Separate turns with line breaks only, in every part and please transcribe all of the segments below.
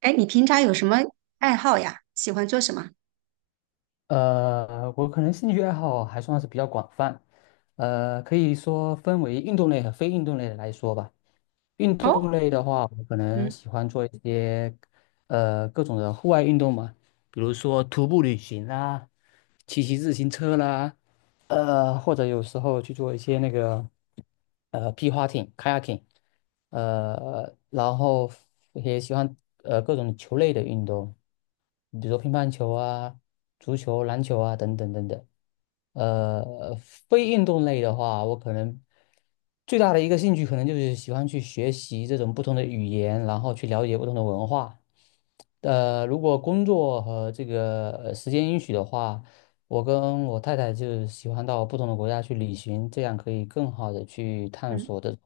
哎，你平常有什么爱好呀？喜欢做什么？
我可能兴趣爱好还算是比较广泛，可以说分为运动类和非运动类的来说吧。运
哦，
动类的话，我可能
嗯
喜欢做一些各种的户外运动嘛，比如说徒步旅行啦、骑自行车啦，或者有时候去做一些那个皮划艇 （kayaking），然后也喜欢各种球类的运动，比如说乒乓球啊、足球、篮球啊等等等等。非运动类的话，我可能最大的一个兴趣可能就是喜欢去学习这种不同的语言，然后去了解不同的文化。如果工作和这个时间允许的话，我跟我太太就喜欢到不同的国家去旅行，这样可以更好的去探
嗯，
索这种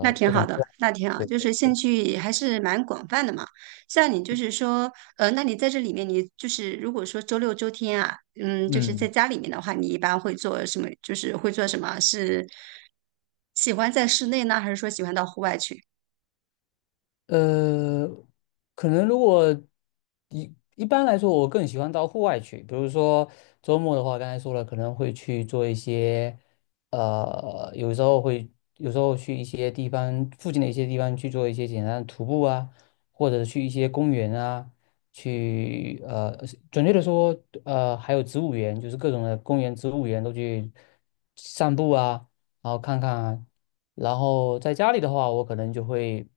那挺
各种
好的，
各样。
那挺好，
对
就
对
是兴
对，
趣还是蛮广泛的嘛。像你就是说，那你在这里面，你就是如果说周六周天啊，嗯，就是在
嗯。
家里面的话，你一般会做什么？就是会做什么？是喜欢在室内呢，还是说喜欢到户外去？
呃，可能如果一般来说，我更喜欢到户外去。比如说周末的话，刚才说了，可能会去做一些，呃，有时候会，有时候去一些地方附近的一些地方去做一些简单的徒步啊，或者去一些公园啊，去呃，准确的说，还有植物园，就是各种的公园、植物园都去散步啊。然后看看，然后在家里的话，我可能就会，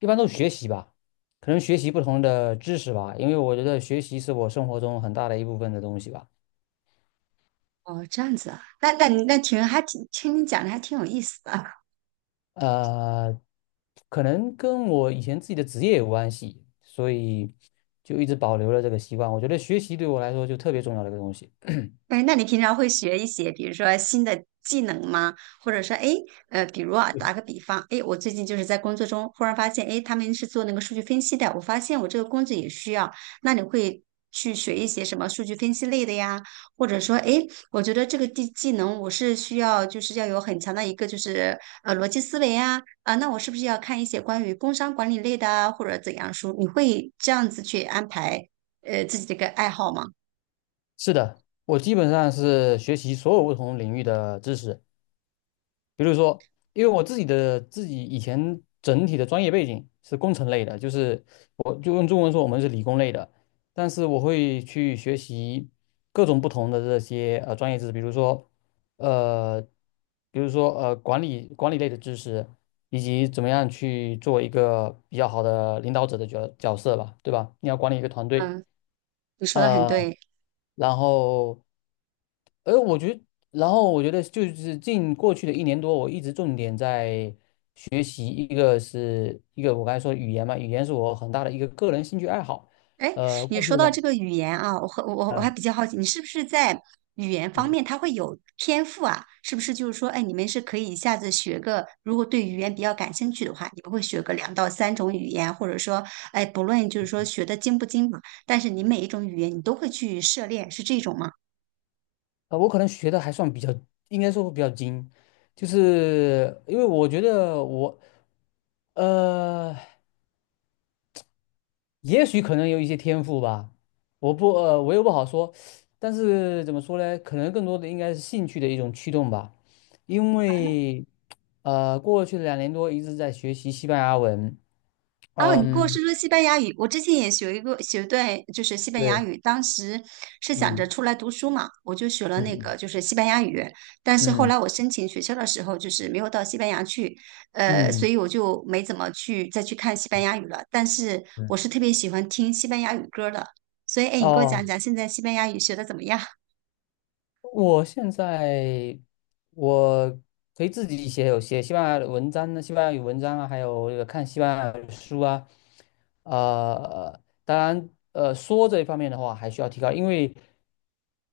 一般都是学习吧，可能学习不同的知识吧，因为我觉得学习是我生活中很大的一部分的东西吧。
哦，这样子啊，那你还挺听你讲的还挺有意思的。
呃，可能跟我以前自己的职业有关系，所以就一直保留了这个习惯。我觉得学习对我来说就特别重要的一个东西。
哎，那你平常会学一些，比如说新的技能吗？或者说，哎，比如啊，打个比方，哎，我最近就是在工作中忽然发现，哎，他们是做那个数据分析的，我发现我这个工作也需要，那你会去学一些什么数据分析类的呀？或者说，哎，我觉得这个技能我是需要，就是要有很强的一个就是逻辑思维啊，啊，那我是不是要看一些关于工商管理类的啊，或者怎样书？你会这样子去安排自己的一个爱好吗？
是的，我基本上是学习所有不同领域的知识。比如说，因为我自己的自己以前整体的专业背景是工程类的，就是我就用中文说我们是理工类的，但是我会去学习各种不同的这些专业知识，呃，比如说管理类的知识，以及怎么样去做一个比较好的领导者的角色吧，对吧？你要管理一个团队。
嗯，你说的很
呃。
对。
然后，呃，我觉得，然后我觉得就是近过去的一年多，我一直重点在学习，一个我刚才说语言嘛，语言是我很大的一个个人兴趣爱好。
哎，
呃，
你
过去
说
的
到
人，
这个语言啊，我和我我还
呃，
比较好奇，你是不是在语言方
嗯，
面他会有天赋啊？是不是就是说，哎，你们是可以一下子学个，如果对语言比较感兴趣的话，你们会学个两到三种语言，或者说，哎，不论就是说学的精不精嘛，但是你每一种语言你都会去涉猎，是这种吗？
呃，我可能学的还算比较，应该说比较精，就是因为我觉得我，呃。也许可能有一些天赋吧，我又不好说，但是怎么说呢？可能更多的应该是兴趣的一种驱动吧，因为过去的两年多一直在学习西班牙文。
哦，你跟我
嗯。
说说西班牙语，我之前也学一个学对，就是西班牙
对。
语。当时是想着
嗯
出来读书嘛，我就学了那个
嗯
就是西班牙语。但是后
嗯
来我申请学校的时候，就是没有到西班牙去，
嗯
所
嗯。
以我就没怎么再去看西班牙语了。但是
对。
我是特别喜欢听西班牙语歌的，所以哎，你给我讲
哦。
讲现在西班牙语学的怎么样？
我现在我可以自己写，有写西班牙的文章呢，西班牙语文章啊，还有这个看西班牙语书啊，当然，说这一方面的话还需要提高，因为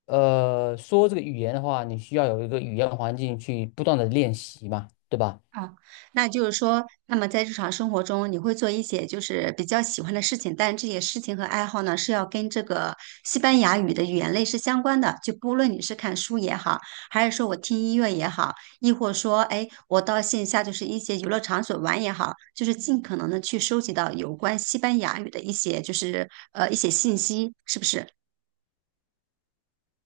说这个语言的话，你需要有一个语言环境去不断的练习嘛，对吧？
啊，那就是说，那么在日常生活中，你会做一些就是比较喜欢的事情，但这些事情和爱好呢，是要跟这个西班牙语的语言类是相关的。就不论你是看书也好，还是说我听音乐也好，亦或说，哎，我到线下就是一些娱乐场所玩也好，就是尽可能的去收集到有关西班牙语的一些就是一些信息，是不是？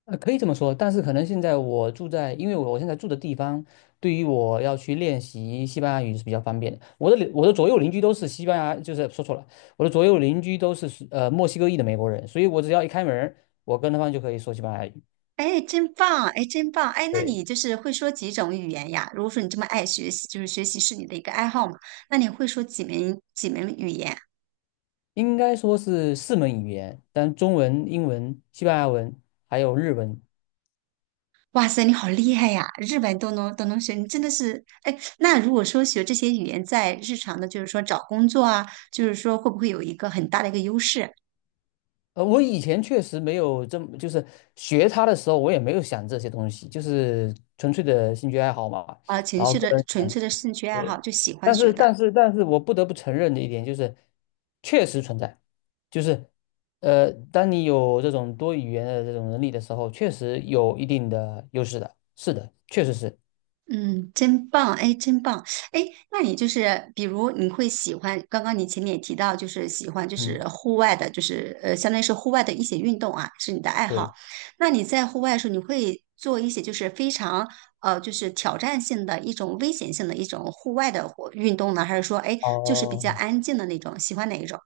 可以这么说，但是可能现在我住在，因为我现在住的地方，对于我要去练习西班牙语是比较方便的。我的左右邻居都是西班牙，就是说错了，我的左右邻居都是墨西哥裔的美国人，所以我只要一开门儿，我跟他们就可以说西班牙语。
哎，真棒！哎，真棒！哎，那
对，
你就是会说几种语言呀？如果说你这么爱学习，就是学习是你的一个爱好嘛，那你会说几门语言？
应该说是四门语言，但中文、英文、西班牙文还有日文。
哇塞，你好厉害呀！日本都能学，你真的是哎。那如果说学这些语言，在日常的，就是说找工作啊，就是说会不会有一个很大的一个优势
我以前确实没有这么，就是学它的时候，我也没有想这些东西，就是纯粹的兴趣爱好嘛。
啊？情
然后
绪
个
的
人。
纯粹的兴趣爱好，
对，
就喜欢
但
学
是
的。
但是但是我不得不承认的一点就是，确实存在，就是，当你有这种多语言的这种能力的时候，确实有一定的优势的，是的，确实是，
嗯，真棒，哎，真棒，哎，那你就是比如你会喜欢，刚刚你前面也提到，就是喜欢就是
嗯，
户外的，就是相当于是户外的一些运动啊，是你的爱好。
对，
那你在户外的时候，你会做一些就是非常就是挑战性的一种危险性的一种户外的活运动呢，还是说哎，就是比较
哦。
安静的那种？喜欢哪一种？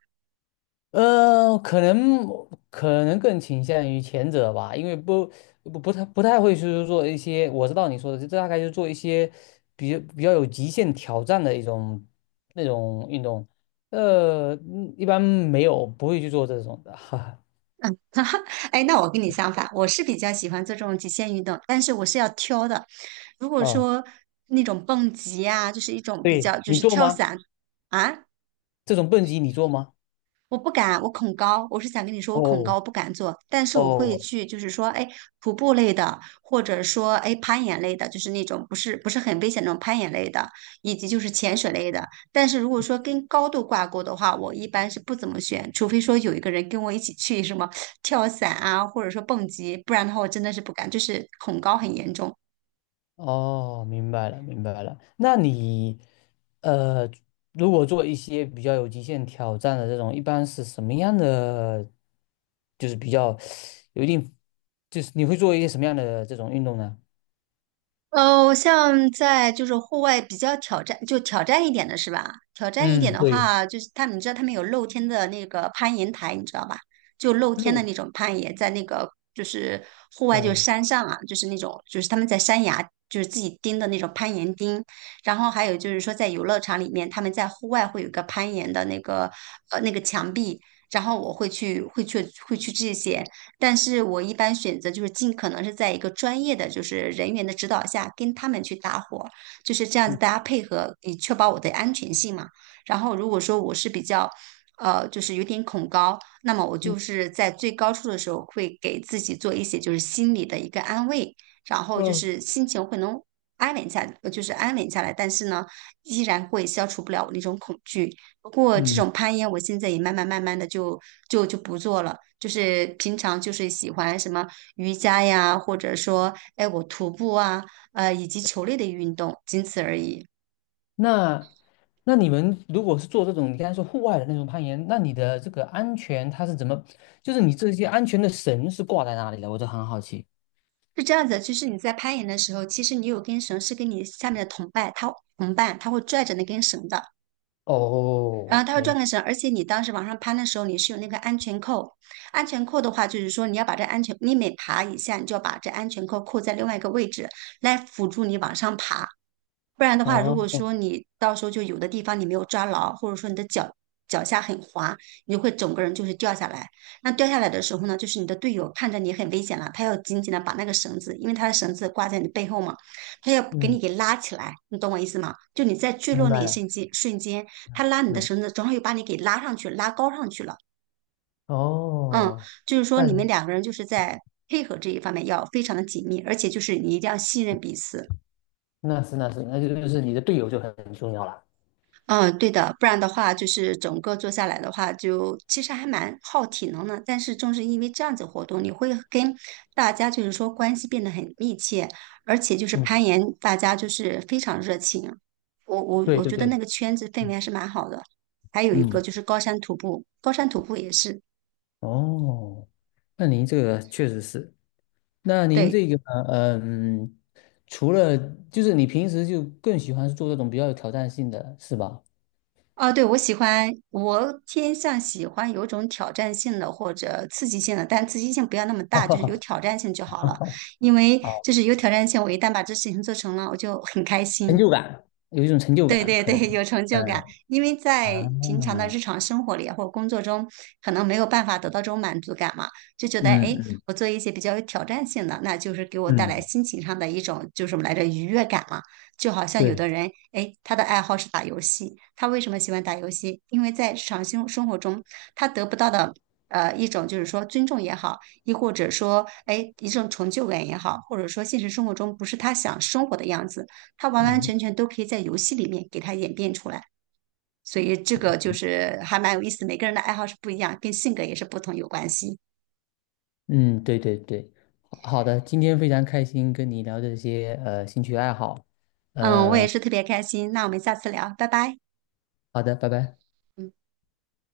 呃，可能可能更倾向于前者吧，因为不太会去做一些，我知道你说的，这大概就做一些比较有极限挑战的那种运动，一般没有不会去做这种的，哈哈。
哈哈，哎，那我跟你相反，我是比较喜欢做这种极限运动，但是我是要挑的。如果
啊，
说那种蹦极啊，就是一种比
对，
较就
你
是
做
跳
吗？
伞啊，
这种蹦极你做吗？
我不敢，我恐高。我是想跟你说，我恐高，
哦
我不敢做，但是我会
哦，
去，就是说，哎，徒步类的，或者说哎攀岩类的，就是那种不是很危险那种攀岩类的，以及就是潜水类的。但是如果说跟高度挂钩的话，我一般是不怎么选，除非说有一个人跟我一起去什么 跳伞啊，或者说蹦极，不然的话我真的是不敢，就是恐高很严重。
哦，明白了，明白了。那你，呃，如果做一些比较有极限挑战的这种，一般是什么样的？就是比较有一定，就是你会做一些什么样的这种运动呢？
哦，像在就是户外比较挑战，就挑战一点的是吧？挑战一点
嗯，
的
对，
话，就是他们，你知道他们有露天的那个攀岩台，你知道吧？就露天的
路，
那种攀岩，在那个就是户外，就是
嗯
山上啊，就是那种就是他们在山崖，就是自己钉的那种攀岩钉。然后还有就是说，在游乐场里面，他们在户外会有一个攀岩的那个墙壁。然后我会去这些，但是我一般选择就是尽可能是在一个专业的就是人员的指导下跟他们去搭伙，就是这样子大家配合，以确保我的安全性嘛。然后如果说我是比较。就是有点恐高，那么我
嗯
就是在最高处的时候，会给自己做一些就是心理的一个安慰，然后就
嗯。
是心情会能安稳下，就是安稳下来，但是呢，依然会消除不了我那种恐惧。不过这
嗯。
种攀岩，我现在也慢慢慢慢的就不做了。就是平常就是喜欢什么瑜伽呀，或者说哎我徒步啊，以及球类的运动，仅此而已。
那那你们如果是做这种你刚才说户外的那种攀岩，那你的这个安全它是怎么？就是你这些安全的绳是挂在哪里的？我就很好奇。
是这样子，就是你在攀岩的时候，其实你有根绳是跟你下面的同伴，同伴他会拽着那根绳的，然
哦，
后他会拽
明白。
根绳，而且你当时往上攀的时候，你是有那个安全扣。安全扣的话，就是说你要把这安全，你每爬一下，你就要把这安全扣扣在另外一个位置，来辅助你往上爬。不然的话，如果
哦，
说你到时候就有的地方你没有抓牢，或者说你的脚脚下很滑，你就会整个人就是掉下来。那掉下来的时候呢，就是你的队友看着你很危险了，他要紧紧的把那个绳子，因为他的绳子挂在你背后嘛，他要给你
嗯
给拉起来，你懂我意思吗？就你在坠
明
落那
白
一
了，
瞬间，瞬间他拉你的
嗯，
绳子，正好又把你给拉上去，拉高上去了。嗯，
哦，
就是说
那
你们
你
两个人就是在配合这一方面要非常的紧密，而且就是你一定要信任彼此。
那是，那就是你的队友就很重要了。
嗯，对的，不然的话，就是整个做下来的话，就其实还蛮耗体能的。但是正是因为这样子活动，你会跟大家就是说关系变得很密切，而且就是
嗯，
攀岩，大家就是非常热情。我我
对
我
对
觉得
对，
那个圈子氛围
嗯
还是蛮好的。还有一个
嗯，
就是高山徒步，高山徒步也是，
哦，那您这个确实是，那您
对。
这个嗯，除了就是你平时就更喜欢做这种比较有挑战性的是吧？
啊，对，我喜欢，我偏向喜欢有种挑战性的或者刺激性的，但刺激性不要那么大，就是有
哈哈，
挑战性就好了。
哈。
因为
好，
就是有挑战性，我一旦把这事情做成了，我就很开
成
心。
就感，有一种成就
对
感
对
可
对，
能。
有成就感，
嗯
因为在平常的
啊，
日常生活里啊或者工作中，可能没有办法得到这种满足感嘛，就觉得哎，
嗯
诶
嗯
我做一些比较有挑战性的，那就是给我带来
嗯，
心情上的一种就是什么来着愉悦感嘛。就好像有的
对。
人，哎，他的爱好是打游戏，他为什么喜欢打游戏？因为在日常生活中，他得不到的一种就是说尊重也好，亦或者说哎一种成就感也好，或者说现实生活中不是他想生活的样子。它完完
嗯。
全全都可以在游戏里面给它演变出来。所以这个就是还蛮有意思，每个人的爱好是不一样，跟性格也是不同有关系。
嗯，对对对，好好的，今天非常开心跟你聊这些兴趣爱好，
嗯，我也
呃，
是特别开心，那我们下次聊，拜拜。
好的，拜拜。
嗯。